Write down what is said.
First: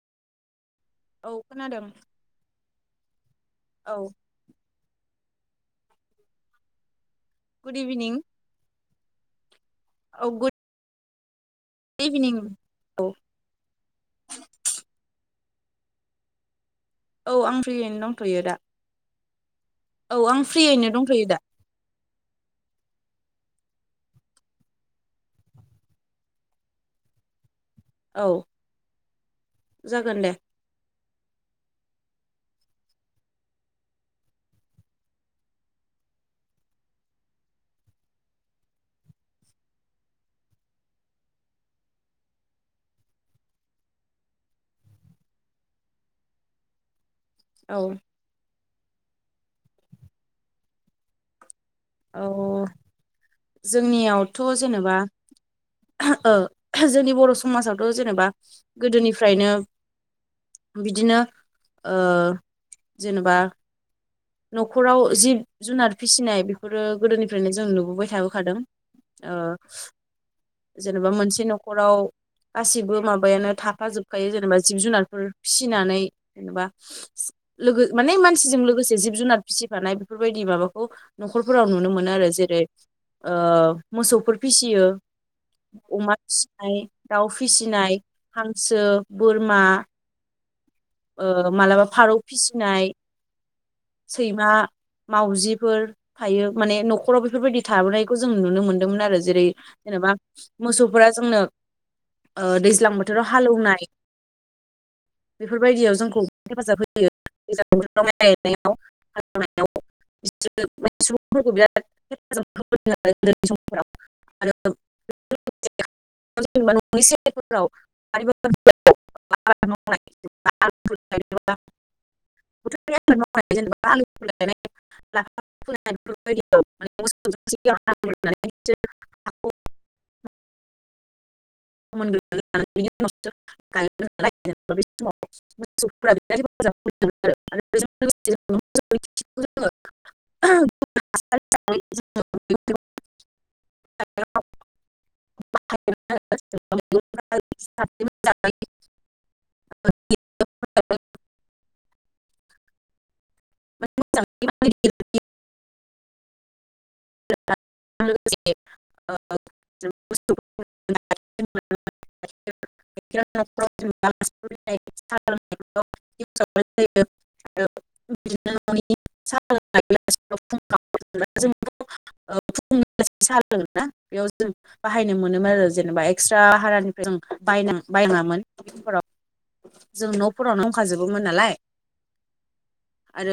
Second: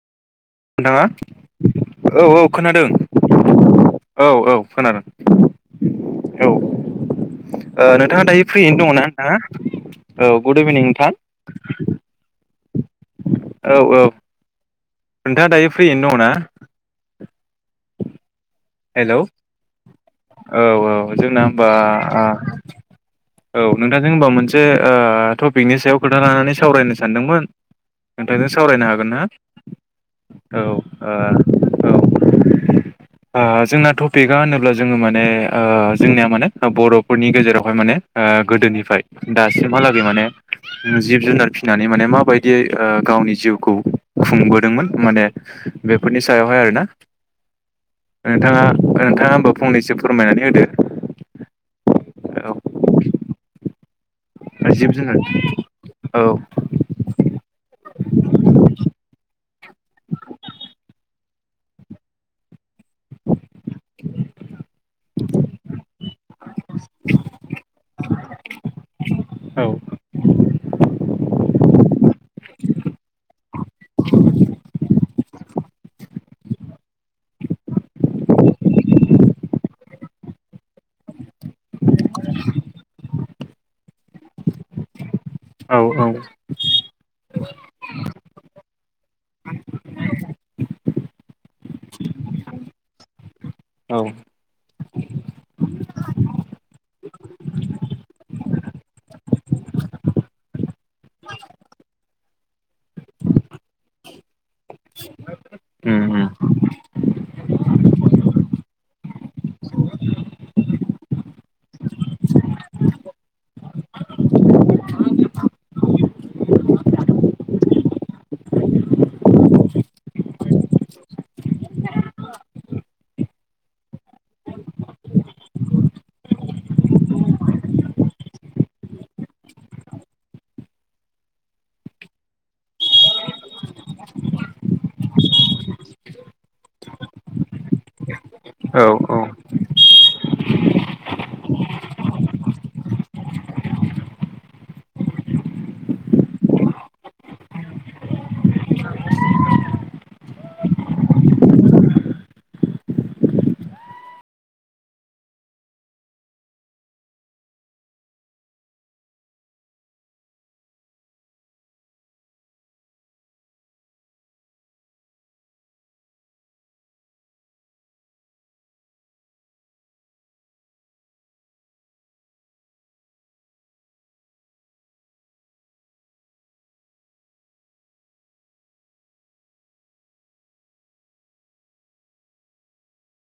नोंथाङा औ खोनादों औ औ खोनादों औ औ खोनादों। औ ओ गुड इभिनिं नोंथाङा दायो फ्रियैनो दङना नोंथाङा? औ गुड इभिनिं नोंथां। इभिनिं औ औ औ। नोंथाङा दायो फ्रियैनो दङ ना? औ आं फ्रियैनो दंथ'यो दा। हेल'। आं औ फ्रियैनो औ दंथ'यो दा जोंना होनबा आ औ नोंथांजों होनबा मोनसे ओ टपिकनि सायाव खोथा लानानै सावरायनो सानदोंमोन। औ नोंथांजों सावरायनो हागोनना? जागोन दे औ ओ औ। आ जोंना टपिकआ होनोब्ला जोङो माने ओ जोंनिया माने बर'फोरनि गेजेरावहाय माने ओ गोदोनिफ्राय दासिमहालागै माने। जिब जुनार फिसिनानै माने माबायदियै ओ गावनि जिउखौ खुंबोदोंमोन माने बेफोरनि सायावहाय आरोना। औ नोंथाङा नोंथाङा होनोमब फंनैसो फोरमायनानै होदो। औ जोंनियाव जिब जुनार। औ ओं जोंनि बर' समाजावथ' जेनेबा गोदोनिफ्रायनो बिदिनो ओ जेनेबा न'खराव जिब जुनार फिसिनाय बेफोरो गोदोनिफ्रायनो जों नुबोबाय थाबोखादों। ओ औ जेनेबा मोनसे न'खराव। गासिबो माबायानो थाफाजोबखायो जेनेबा जिब जुनारफोर। फिसिनानै जेनेबा लोगो माने मानसिजों लोगोसे जिब जिब जुनाद फिसिफानाय बेफोरबायदि माबाखौ न'खरफोराव नुनो मोनो आरो जेरै ओ मोसौफोर फिसियो। औ अमा फिसिनाय दाउ फिसिनाय हां सो बोरमा। ओ मालाबा फारौ फिसिनाय औ उम सैमा मावजिफोर थायो माने न'खराव बेफोरबायदि थाबोनायखौ जों नुनो मोन्दोंमोन आरो जेरै मोसौफोरा जोंनो ओ दैज्लां बोथोराव हालौनाय बेफोरबायदियाव जोंखौ उम हेफाजाब होयो [unintelligible] बिसोर सुबुंफोरखौ बिराद हेफाजाब होबोदों आरो उन्दैनि समफ्राव आरो [unintelligible] [unintelligible] [unintelligible] [unintelligible] [unintelligible] [inaudible] [unintelligible] [unintelligible] औ औ [unintelligible] [unintelligible] [inaudible] [inaudible] [unintelligible] [unintelligible] [unintelligible] [inaudible] [unintelligible] [inaudible] [inaudible] [inaudible] [inaudible] ना बेयाव जों बाहायनो मोनोमोन आरो जेनेबा एक्सट्रा हारानिफ्राय जों बायनागा बायनाषङामोन [unintelligible] जों न'फोरावनो दंखाजोबोमोन नालाय आरो